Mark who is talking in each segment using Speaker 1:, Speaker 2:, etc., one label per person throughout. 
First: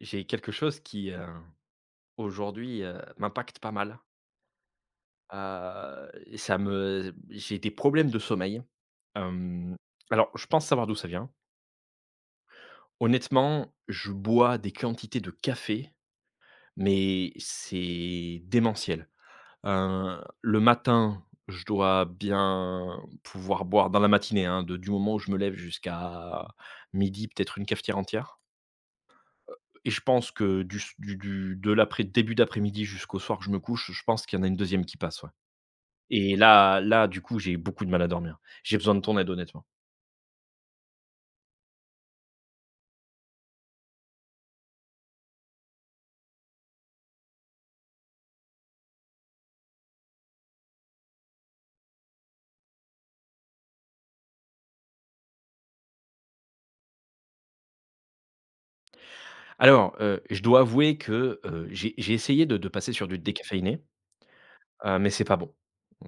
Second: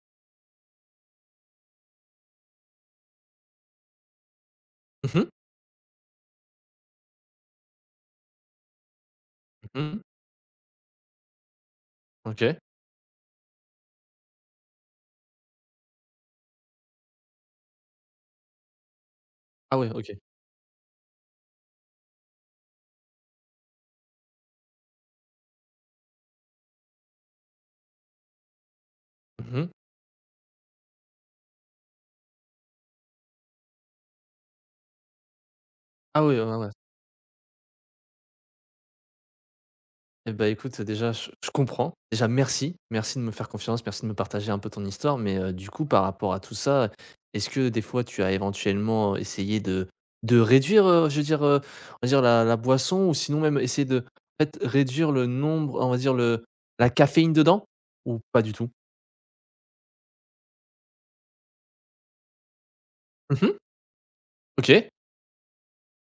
Speaker 1: J'ai quelque chose qui, aujourd'hui, m'impacte pas mal.
Speaker 2: Mmh mh.
Speaker 1: Et ça me j'ai des problèmes de sommeil. Hem,
Speaker 2: Mmh mh.
Speaker 1: alors je pense savoir d'où ça vient.
Speaker 2: OK.
Speaker 1: Honnêtement, je bois des quantités de café, mais c'est démentiel.
Speaker 2: Ah ouais, OK.
Speaker 1: Le matin, je dois bien pouvoir boire dans la matinée, hein, de du moment où je me lève jusqu'à midi, peut-être une cafetière entière.
Speaker 2: Mmh mh.
Speaker 1: Et je pense que du s du de l'après début d'après-midi jusqu'au soir que je me couche, je pense qu'il y en a une deuxième qui passe, ouais.
Speaker 2: Ah
Speaker 1: Et
Speaker 2: oui, ouais, ouais.
Speaker 1: là, du coup, j'ai beaucoup de mal à dormir. J'ai besoin de ton aide, honnêtement.
Speaker 2: Et bah, écoute, déjà, je comprends. Déjà, merci. Merci de me faire confiance, merci de me partager un peu ton histoire. Mais, du coup, par rapport à tout ça, est-ce que des fois tu as éventuellement essayé de réduire, je veux dire, on va dire la boisson ou sinon même essayer de, en fait, réduire le nombre, on va dire le la caféine dedans? Ou pas du tout?
Speaker 1: Alors, je dois avouer que, j'ai essayé de passer sur du
Speaker 2: Mmh mh.
Speaker 1: décaféiné,
Speaker 2: OK.
Speaker 1: mais c'est pas bon.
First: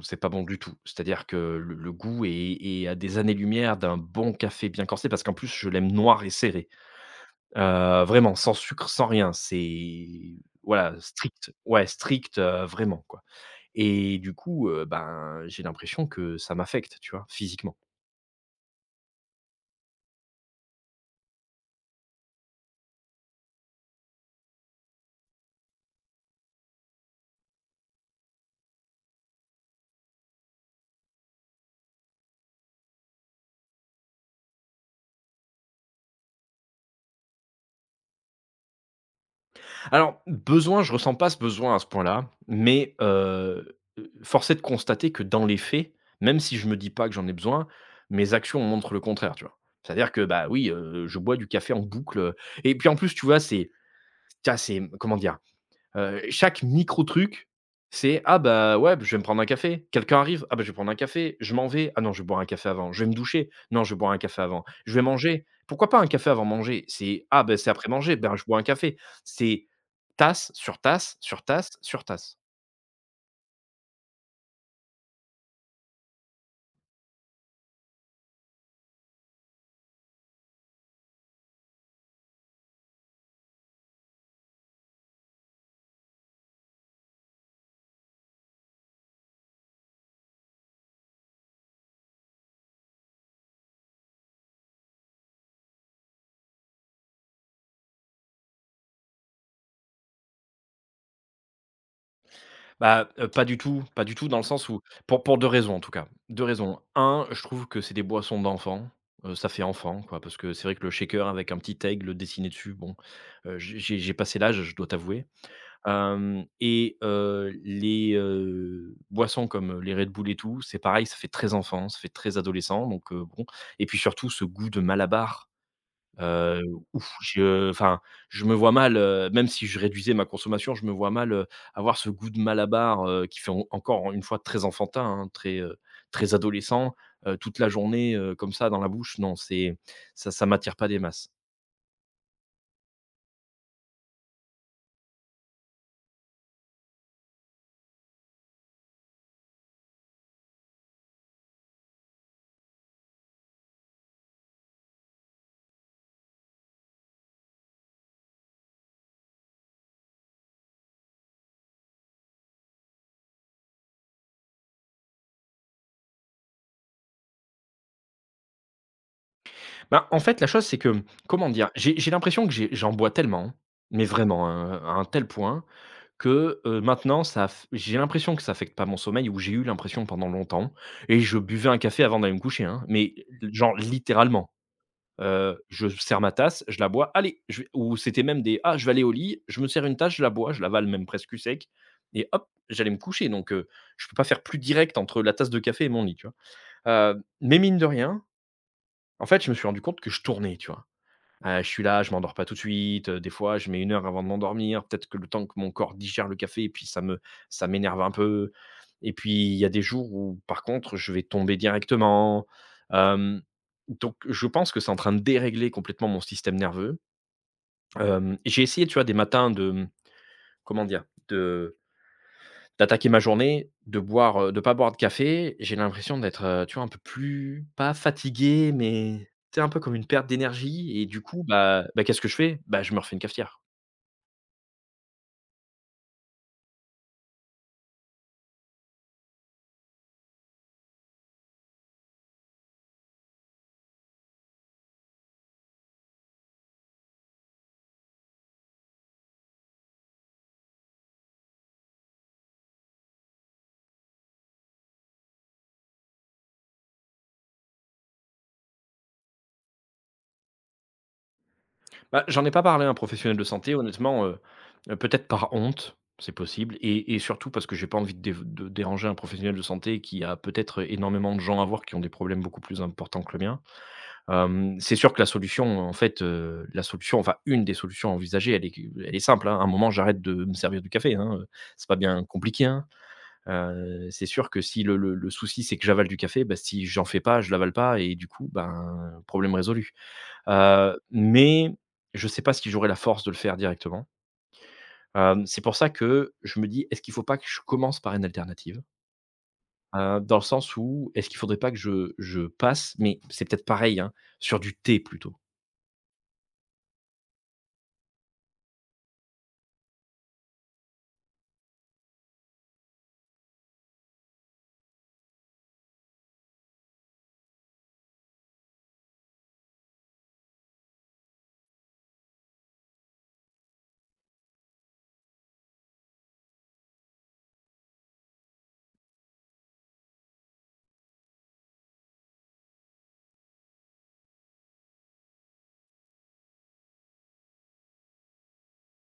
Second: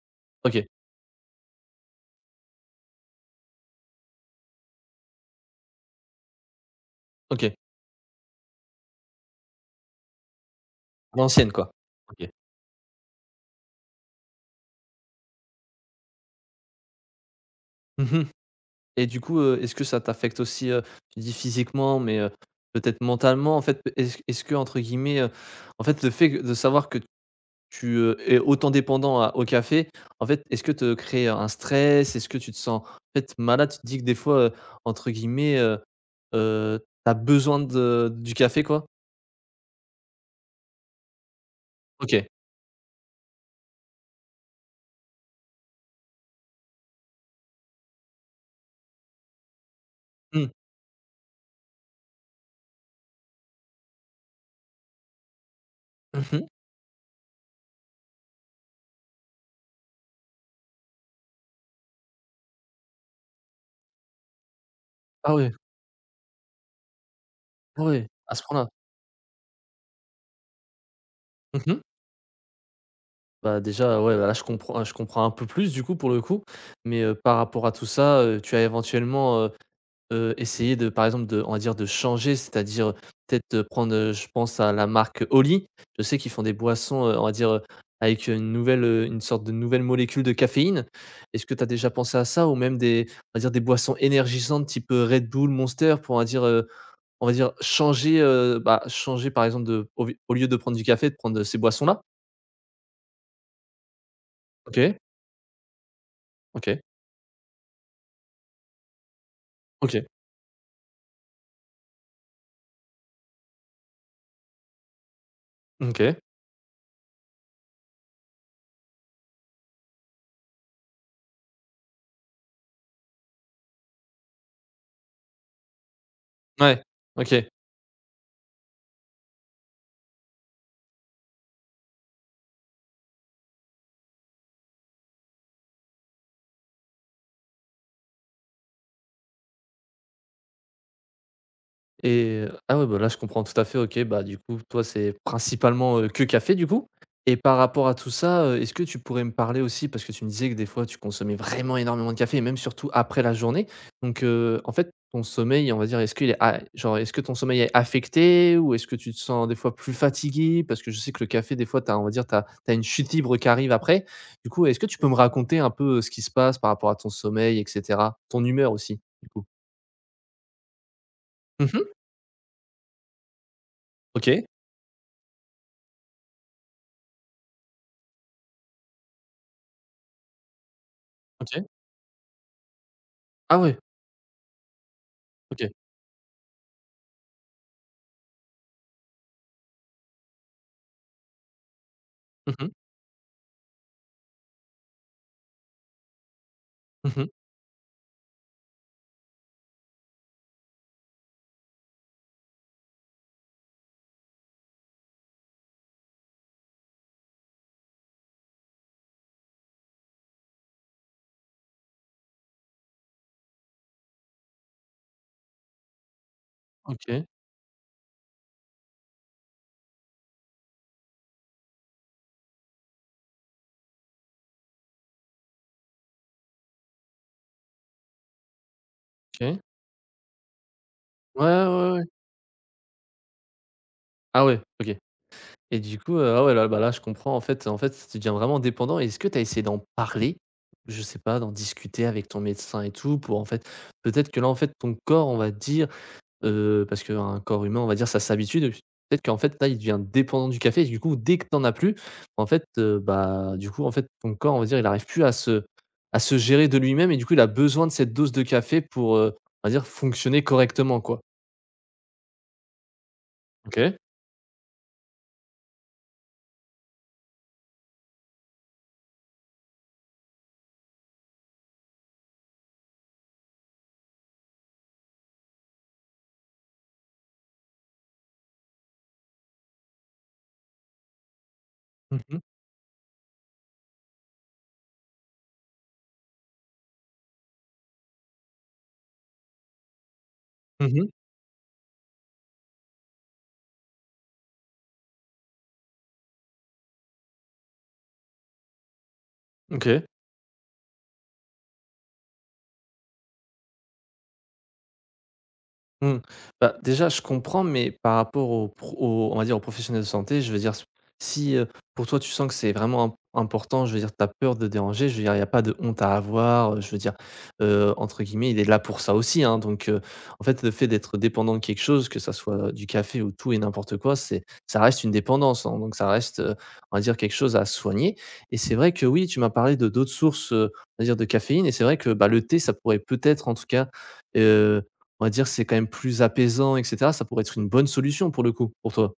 Speaker 1: C'est pas bon du
Speaker 2: OK.
Speaker 1: tout. C'est-à-dire que le goût est à des années-lumière d'un bon café bien corsé, parce qu'en plus, je l'aime noir et serré.
Speaker 2: OK.
Speaker 1: Vraiment, sans sucre, sans rien. C'est Voilà,
Speaker 2: À
Speaker 1: strict.
Speaker 2: l'ancienne, quoi.
Speaker 1: Ouais,
Speaker 2: OK.
Speaker 1: strict, vraiment, quoi. Et du coup, ben, j'ai l'impression que ça m'affecte, tu vois? Physiquement.
Speaker 2: Mmh mh. Et du coup, est-ce que ça t'affecte aussi, tu dis physiquement, mais, peut-être mentalement, en fait, est-ce qu'entre guillemets, en fait, le fait que de savoir que tu, es autant dépendant à au café, en fait, est-ce que te crée un stress? Est-ce que tu te sens, en fait, malade? Tu te dis que des fois, entre guillemets, heu, tu besoin de du café, quoi?
Speaker 1: Alors, besoin, je ressens pas ce besoin à ce
Speaker 2: OK.
Speaker 1: point-là, mais, force est de constater que dans les faits, même si je me dis pas que j'en ai besoin, mes actions montrent le contraire, tu vois? C'est-à-dire que, bah,
Speaker 2: Mmh.
Speaker 1: oui, je bois du café en boucle, et puis en plus, tu vois, c'est, comment dire?
Speaker 2: Mmh.
Speaker 1: Chaque micro truc, c'est: «Ah bah, ouais, je vais me prendre un café». Quelqu'un arrive: «Ah bah, je vais prendre un café». Je m'en vais: «Ah non, je vais boire un café avant». Je vais me doucher: «Non, je vais boire un café avant». Je vais
Speaker 2: Ah
Speaker 1: manger:
Speaker 2: ouais,
Speaker 1: «Pourquoi pas un café avant manger?» C'est: «Ah bah, c'est
Speaker 2: ah
Speaker 1: après
Speaker 2: ouais,
Speaker 1: manger,
Speaker 2: à
Speaker 1: ben,
Speaker 2: ce
Speaker 1: je bois un
Speaker 2: point-là.
Speaker 1: café». C'est tasse sur tasse, sur tasse,
Speaker 2: Mmh.
Speaker 1: sur tasse.
Speaker 2: Bah, déjà, ouais, bah, là, je comprends un peu plus, du coup, pour le coup, mais, par rapport à tout ça, tu as éventuellement, essayer de par exemple de on va dire de changer, c'est-à-dire peut-être, prendre, je pense à la marque Oli. Je sais qu'ils font des boissons, on va dire, avec, une nouvelle, une sorte de nouvelle molécule de caféine. Est-ce que tu as déjà pensé à ça? Ou même des on va dire des boissons énergisantes type, Red Bull, Monster pour on va dire changer, bah, changer par exemple de au lieu de prendre du café, de prendre, ces boissons-là?
Speaker 1: Bah, pas du tout, pas du tout dans le sens où
Speaker 2: OK,
Speaker 1: pour 2 raisons en tout cas. 2
Speaker 2: OK,
Speaker 1: raisons. Un, je trouve que c'est des boissons d'enfants, ça fait enfant
Speaker 2: OK,
Speaker 1: quoi, parce que c'est vrai que le shaker avec un petit aigle dessiné dessus, bon, j'ai passé l'âge, je dois t'avouer.
Speaker 2: OK.
Speaker 1: Hem et Les, boissons comme, les Red Bull et tout, c'est pareil, ça fait très enfant, ça fait très adolescent donc bon et puis surtout ce goût de Malabar, heu,
Speaker 2: Ouais,
Speaker 1: ouf,
Speaker 2: OK.
Speaker 1: je enfin, je me vois mal, même si je réduisais ma consommation, je me vois mal, avoir ce goût de Malabar, qui fait en encore une fois très enfantin, hein, très, très adolescent, toute la journée, comme ça dans la bouche. Non, c'est ça ça m'attire pas des masses.
Speaker 2: Et ah ouais, bah, là, je comprends tout à fait, OK, bah, du coup, toi, c'est principalement, que café, du coup? Et par rapport à tout ça, est-ce que tu pourrais me parler aussi parce que tu me disais que des fois, tu consommais vraiment énormément de café et même surtout après la journée. Donc en fait, ton sommeil, on va dire, est-ce qu'il est a genre, est-ce que ton sommeil est affecté ou est-ce que tu te sens des fois plus fatigué? Parce que je sais que le café, des fois, t'as on va dire, t'as une chute libre qui arrive après. Du coup, est-ce que tu peux me raconter un peu, ce qui se passe par rapport à ton sommeil et cetera? Ton humeur aussi, du coup?
Speaker 1: Bah, en fait, la chose, c'est que, comment dire?
Speaker 2: Mmh.
Speaker 1: J'ai l'impression que j'en bois tellement, mais
Speaker 2: OK,
Speaker 1: vraiment, hein, à un tel point que, maintenant ça aff j'ai l'impression que ça affecte pas mon sommeil ou j'ai eu l'impression pendant longtemps et je
Speaker 2: OK.
Speaker 1: buvais un café avant d'aller me coucher, hein, mais
Speaker 2: Ah
Speaker 1: genre
Speaker 2: ouais,
Speaker 1: littéralement.
Speaker 2: OK.
Speaker 1: Je sers ma tasse, je la bois, allez, je vais ou c'était même des: «Ah, je vais aller au lit, je me sers une tasse, je la bois», je l'avale même presque sec et hop,
Speaker 2: Mmh mh.
Speaker 1: j'allais me coucher donc je peux pas faire plus direct entre la tasse de café et mon lit, tu vois?
Speaker 2: Mmh mh.
Speaker 1: Mais mine de rien, en fait, je me suis rendu compte que je tournais, tu vois? Je suis là, je m'endors pas tout de suite, des fois je mets une heure avant de m'endormir, peut-être que le temps que mon corps digère le café et puis ça m'énerve un peu et puis il y a des jours où par contre je vais tomber directement. hem, donc je pense que c'est en train de dérégler complètement mon système nerveux.
Speaker 2: OK,
Speaker 1: J'ai essayé, tu vois, des matins de, comment dire? De D'attaquer ma journée, de boire, de pas boire de café, j'ai l'impression d'être, tu vois, un peu plus pas fatigué, mais
Speaker 2: OK.
Speaker 1: c'est un peu comme une perte d'énergie et du
Speaker 2: Ouais,
Speaker 1: coup,
Speaker 2: ouais,
Speaker 1: bah
Speaker 2: ouais, ouais.
Speaker 1: bah, qu'est-ce que je fais? Bah, je me refais une cafetière.
Speaker 2: Ah ouais, OK, et du coup, ah ouais, là, bah, là, je comprends en fait, tu deviens vraiment dépendant et est-ce que tu as essayé d'en parler? Je sais pas, d'en discuter avec ton médecin et tout pour en fait peut-être que là, en fait, ton corps, on va dire, parce qu'un corps humain, on va dire, ça s'habitue de peut-être qu'en fait, là, il devient dépendant du café et du coup, dès que tu en as plus, en fait, bah, du coup, en fait, ton corps, on va dire, il arrive plus à se gérer de lui-même et du coup, il a besoin de cette dose de café pour, on va dire, fonctionner correctement, quoi.
Speaker 1: Bah, j'en ai pas parlé à un professionnel de santé
Speaker 2: OK.
Speaker 1: honnêtement, peut-être par honte, c'est possible et surtout parce que j'ai pas envie de déranger un professionnel de santé qui a peut-être énormément de gens à voir qui ont des problèmes beaucoup plus importants que le mien. C'est sûr que la solution, en fait, enfin une des solutions envisagées, elle est simple, hein. À un moment, j'arrête de me servir du café, hein, c'est pas
Speaker 2: Mhm.
Speaker 1: bien
Speaker 2: Mhm.
Speaker 1: compliqué, hein. C'est sûr que si le souci, c'est que j'avale du café, bah, si j'en fais pas, je l'avale pas et du coup, ben, problème résolu.
Speaker 2: Mmh.
Speaker 1: Mais je sais pas si j'aurai la force de le faire directement. C'est pour ça que je me dis: «Est-ce qu'il faut pas que je commence par une alternative?»
Speaker 2: OK.
Speaker 1: Dans le sens où est-ce qu'il faudrait pas que je passe mais c'est peut-être pareil, hein, sur du thé plutôt?
Speaker 2: Mmh. Bah, déjà, je comprends, mais par rapport au pro aux on va dire, aux professionnels de santé, je veux dire, si, pour toi, tu sens que c'est vraiment imp important, je veux dire, tu as peur de déranger, je veux dire, il y a pas de honte à avoir, je veux dire, entre guillemets, «il est là pour ça aussi», hein, donc en fait, le fait d'être dépendant de quelque chose, que ça soit, du café ou tout et n'importe quoi, c'est ça reste une dépendance, hein, donc ça reste, on va dire, quelque chose à soigner et c'est vrai que, oui, tu m'as parlé de d'autres sources, on va dire, de caféine et c'est vrai que, bah, le thé, ça pourrait peut-être, en tout cas, on va dire, c'est quand même plus apaisant et cetera, ça pourrait être une bonne solution pour le coup, pour toi?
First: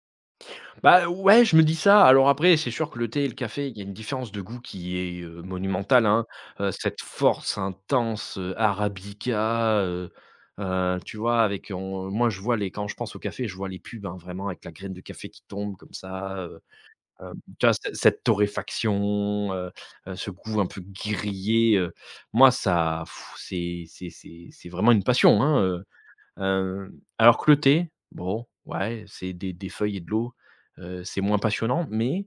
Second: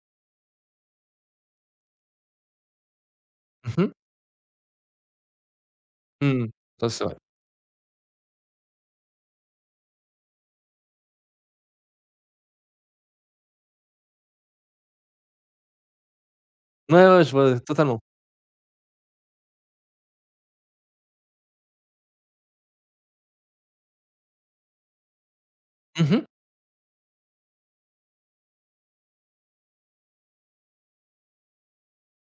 Speaker 1: Bah, ouais, je me dis ça. Alors après, c'est sûr que le thé et le café, il y
Speaker 2: Mmh
Speaker 1: a une
Speaker 2: mh.
Speaker 1: différence de goût qui est, monumentale, hein.
Speaker 2: Mmh. Ça,
Speaker 1: Cette
Speaker 2: c'est vrai.
Speaker 1: force intense, arabica, tu vois? Avec on Moi, je vois les quand je pense au café, je vois les pubs, hein, vraiment avec la graine de café qui tombe comme ça,
Speaker 2: Ouais, ouais, je
Speaker 1: hem,
Speaker 2: vois
Speaker 1: tu vois? Ce
Speaker 2: totalement.
Speaker 1: cette torréfaction, ce goût un peu grillé, moi ça pff, c'est vraiment une passion, hein,
Speaker 2: Mmh mh.
Speaker 1: Hem, alors que le thé, bon, ouais, c'est des feuilles et de l'eau, c'est moins passionnant,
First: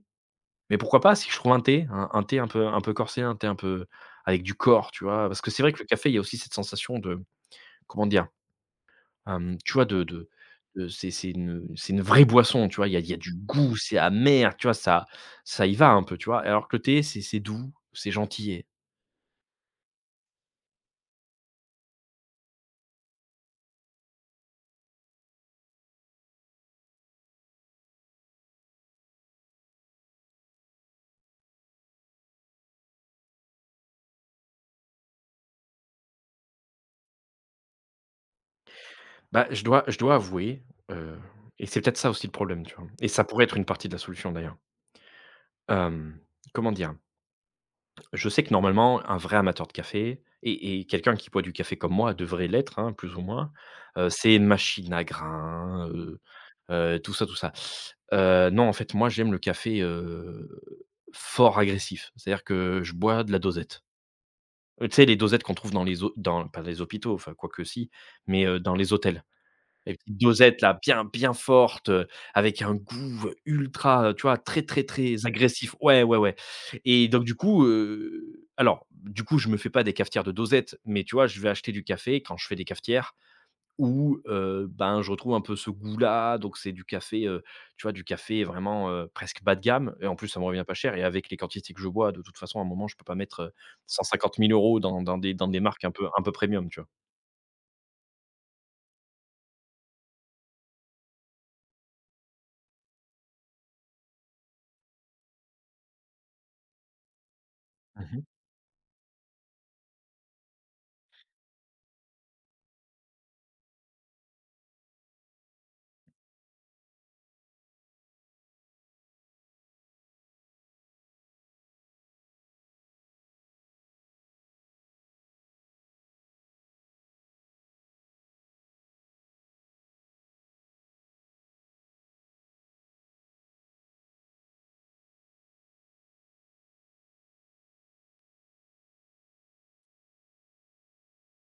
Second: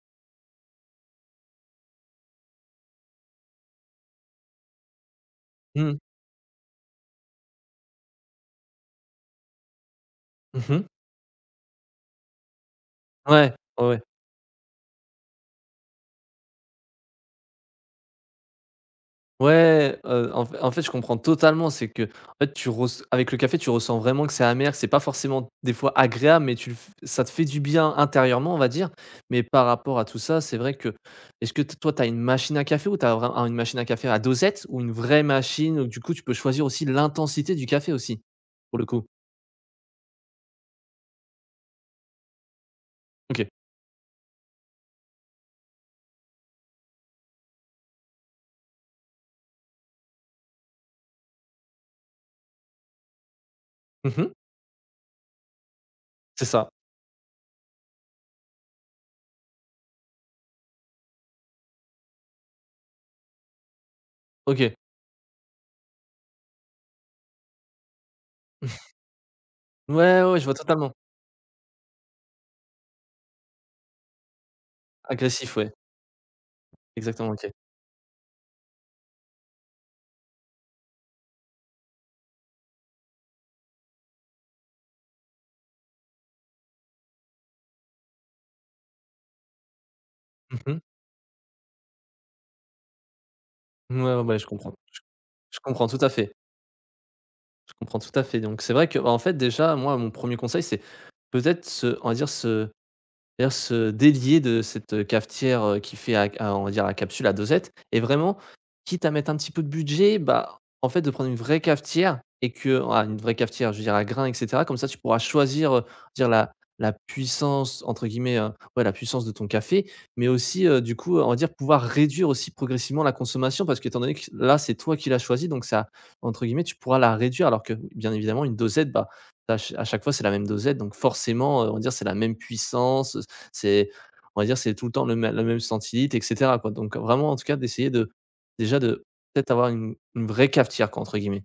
Speaker 1: mais pourquoi pas si je trouve un thé, un thé un peu corsé, un thé un peu avec du corps, tu vois? Parce que c'est vrai que le
Speaker 2: Mmh.
Speaker 1: café, il y a aussi cette sensation de comment dire? Tu vois,
Speaker 2: Mmh mh.
Speaker 1: de c'est c'est une vraie boisson, tu vois? Il y a du
Speaker 2: Ouais,
Speaker 1: goût,
Speaker 2: ouais,
Speaker 1: c'est
Speaker 2: ouais.
Speaker 1: amer, tu vois? Ça y va un peu, tu vois? Alors que le thé, c'est doux, c'est gentil et
Speaker 2: Ouais, en fait, je comprends totalement, c'est qu'en fait, tu ress avec le café, tu ressens vraiment que c'est amer, que c'est pas forcément des fois agréable, mais tu le f ça te fait du bien intérieurement, on va dire, mais par rapport à tout ça, c'est vrai que est-ce que t toi, tu as une machine à café ou tu as vraim un une machine à café à dosette ou une vraie machine où du coup, tu peux choisir aussi l'intensité du café aussi, pour le coup?
Speaker 1: bah, je dois avouer, heu et c'est peut-être ça aussi le problème, tu vois? Et ça pourrait
Speaker 2: OK.
Speaker 1: être une partie de la solution d'ailleurs. Hem, Comment dire? Je sais que normalement, un vrai amateur de café et quelqu'un qui boit du café comme moi devrait l'être, hein, plus ou moins,
Speaker 2: Mmh mh.
Speaker 1: c'est une machine à grains,
Speaker 2: C'est ça.
Speaker 1: tout ça, tout ça. Non, en fait, moi, j'aime le café, fort agressif. C'est-à-dire que je bois de la dosette.
Speaker 2: OK.
Speaker 1: Tu sais, les dosettes qu'on trouve dans les hô dans pas les hôpitaux, enfin, quoique si, mais dans les hôtels. Les petites
Speaker 2: Ouais, ouais, ouais, je vois
Speaker 1: dosettes là,
Speaker 2: totalement.
Speaker 1: bien, bien fortes, avec un goût, ultra, tu vois? Très, très, très
Speaker 2: Agressif, ouais.
Speaker 1: agressif. Ouais, ouais, ouais et donc
Speaker 2: Exactement,
Speaker 1: du
Speaker 2: OK.
Speaker 1: coup, du coup, je me fais pas des cafetières de dosettes, mais tu vois, je vais acheter du café quand je fais des cafetières où, ben, je retrouve un peu ce goût-là. Donc c'est du café, tu vois? Du café vraiment, presque bas de gamme et en plus, ça me
Speaker 2: Mmh
Speaker 1: revient pas
Speaker 2: mh.
Speaker 1: cher et avec les quantités que je bois, de toute façon, à un moment, je peux pas mettre,
Speaker 2: Ouais,
Speaker 1: cent
Speaker 2: ouais, ouais,
Speaker 1: cinquante
Speaker 2: je
Speaker 1: mille
Speaker 2: comprends.
Speaker 1: euros dans dans des dans
Speaker 2: Je
Speaker 1: des marques
Speaker 2: comprends tout à
Speaker 1: un peu
Speaker 2: fait.
Speaker 1: premium, tu
Speaker 2: Je comprends tout à fait. Donc c'est vrai que, bah, en fait, déjà, moi, mon premier conseil, c'est peut-être se on va dire se c'est-à-dire se délier de cette cafetière, qui fait à on va dire la capsule à dosette et
Speaker 1: vois?
Speaker 2: vraiment, quitte à mettre un petit peu de budget, bah, en fait, de prendre une vraie cafetière et que ah, une vraie cafetière, je veux dire à grains et cetera. Comme ça, tu pourras choisir, dire la «puissance» entre guillemets, ouais, la puissance de ton café, mais aussi, du coup, on va dire pouvoir réduire aussi progressivement la consommation parce qu'étant donné que là, c'est toi qui l'as choisi, donc ça, entre guillemets, tu pourras la réduire alors que, bien évidemment, une dosette, bah, à ch à chaque fois, c'est la même dosette, donc forcément, on va dire c'est la même puissance, c'est on va dire, c'est tout le temps le mê la même senti et cetera, quoi. Donc vraiment, en tout cas, d'essayer de déjà de peut-être avoir une «vraie cafetière», quoi, entre guillemets.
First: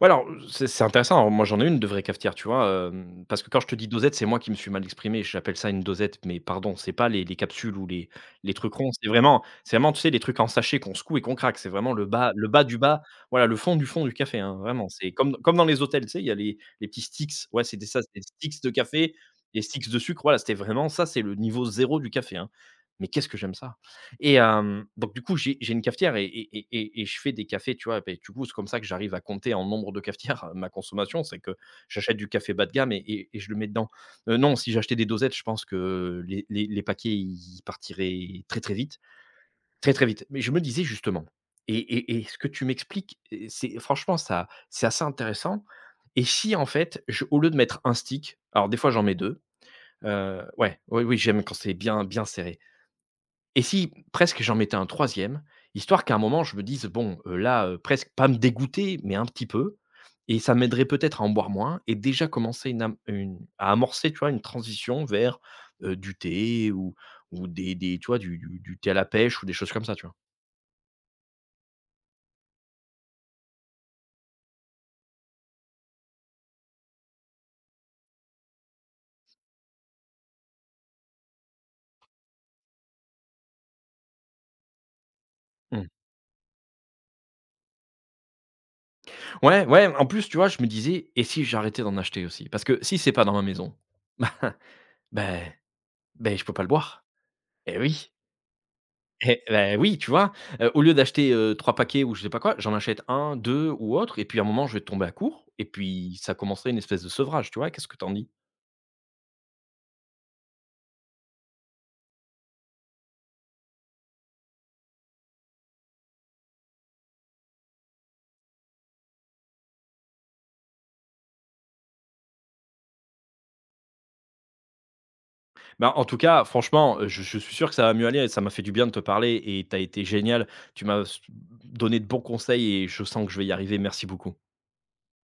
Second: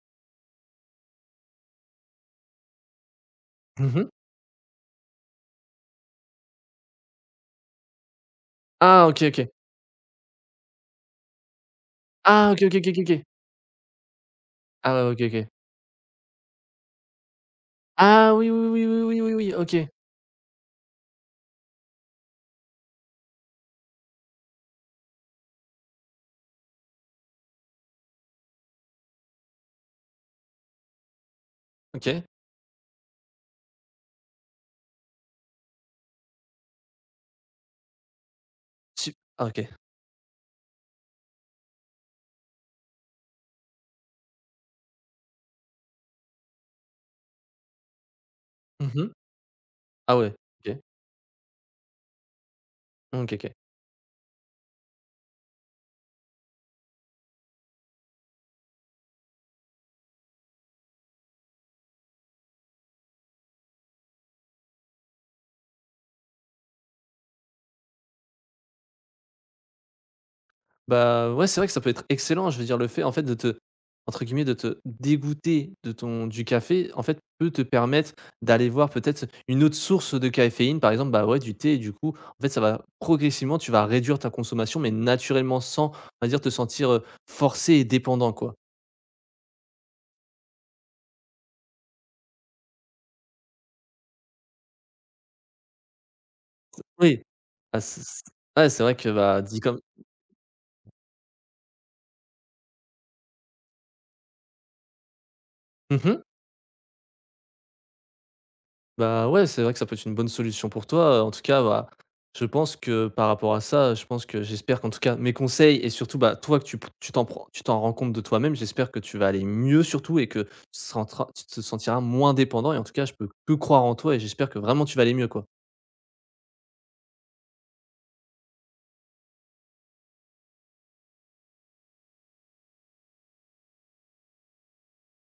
Speaker 1: Ouais, alors, c'est intéressant. Alors moi, j'en ai une de vraie cafetière, tu vois? Parce que quand je te dis
Speaker 2: Mmh.
Speaker 1: dosette, c'est moi qui me suis mal exprimé. J'appelle ça une dosette, mais pardon, c'est pas les capsules ou les trucs ronds.
Speaker 2: Ah
Speaker 1: C'est
Speaker 2: OK,
Speaker 1: vraiment
Speaker 2: OK.
Speaker 1: c'est vraiment, tu sais, les trucs en sachet qu'on secoue et qu'on craque. C'est vraiment le
Speaker 2: Ah OK,
Speaker 1: bas du bas,
Speaker 2: OK.
Speaker 1: voilà, le fond du café, hein. Vraiment,
Speaker 2: Ah ouais,
Speaker 1: c'est
Speaker 2: OK,
Speaker 1: comme
Speaker 2: OK.
Speaker 1: comme dans les hôtels, tu sais, il y a les petits sticks. Ouais, c'était ça, c'était des
Speaker 2: Ah oui,
Speaker 1: sticks de café
Speaker 2: oui,
Speaker 1: et
Speaker 2: OK.
Speaker 1: sticks de sucre. Voilà, c'était vraiment ça, c'est le niveau zéro du café, hein. Mais qu'est-ce que j'aime ça! Donc du coup, j'ai une cafetière et je fais des cafés, tu vois? Et du coup, c'est comme ça que j'arrive à compter en nombre de cafetières ma consommation, c'est que j'achète
Speaker 2: OK.
Speaker 1: du café bas de gamme et je le mets dedans. Non, si j'achetais des dosettes, je pense que les paquets, ils partiraient très, très vite
Speaker 2: Sup ah OK.
Speaker 1: très, très vite. Mais je me disais justement et ce que tu m'expliques et c'est franchement ça c'est assez intéressant et si en fait, je au lieu de mettre un stick alors des fois j'en
Speaker 2: Mmh.
Speaker 1: mets 2.
Speaker 2: Ah ouais, OK.
Speaker 1: Ouais, oui, oui, j'aime quand c'est bien, bien serré.
Speaker 2: Mmh, OK, OK.
Speaker 1: Et si presque j'en mettais un troisième histoire qu'à un moment je me dise: «Bon, là, presque pas me dégoûter, mais un petit peu» et ça m'aiderait peut-être à en boire moins et déjà commencer une am une à amorcer, tu vois, une transition vers, du thé ou du thé à la pêche ou des choses comme ça, tu vois?
Speaker 2: Bah, ouais, c'est vrai que ça peut être excellent. Je veux dire, le fait, en fait, de te entre guillemets, de te dégoûter de ton du café, en fait, peut te permettre d'aller voir peut-être une autre source de caféine, par exemple, bah, ouais, du thé et du coup, en fait, ça va progressivement, tu vas réduire ta consommation, mais naturellement
Speaker 1: Mmh.
Speaker 2: sans, on va dire, te sentir, forcé et dépendant, quoi.
Speaker 1: Ouais, ouais, en plus, tu vois, je me disais: «Et si j'arrêtais d'en acheter aussi?» parce que si c'est pas dans ma maison, ben ben je peux pas le boire.
Speaker 2: Oui.
Speaker 1: Et
Speaker 2: Ah, c
Speaker 1: oui.
Speaker 2: c ouais, c'est vrai que,
Speaker 1: Eh
Speaker 2: bah, dit
Speaker 1: bah,
Speaker 2: comme
Speaker 1: oui, tu vois? Au lieu d'acheter, 3 paquets ou je sais pas quoi, j'en achète un, deux ou autre et puis à un moment je vais tomber à court et puis
Speaker 2: mmh.
Speaker 1: ça commencerait une espèce de sevrage, tu vois? Qu'est-ce que t'en dis?
Speaker 2: Bah, ouais, c'est vrai que ça peut être une bonne solution pour toi, en tout cas, bah, je pense que par rapport à ça, je pense que j'espère qu'en tout cas mes conseils et surtout, bah, toi que tu p tu t'en rends compte de toi-même, j'espère que tu vas aller mieux surtout et que tu te sentiras moins dépendant et en tout cas, je peux que croire en toi et j'espère que vraiment tu vas aller mieux, quoi.
Speaker 1: Bah, en tout cas, franchement, je suis sûr que ça va mieux aller. Et ça m'a fait du bien de te parler et tu été génial. Tu m'as s donné de bons conseils et je sens que je vais y arriver. Merci beaucoup.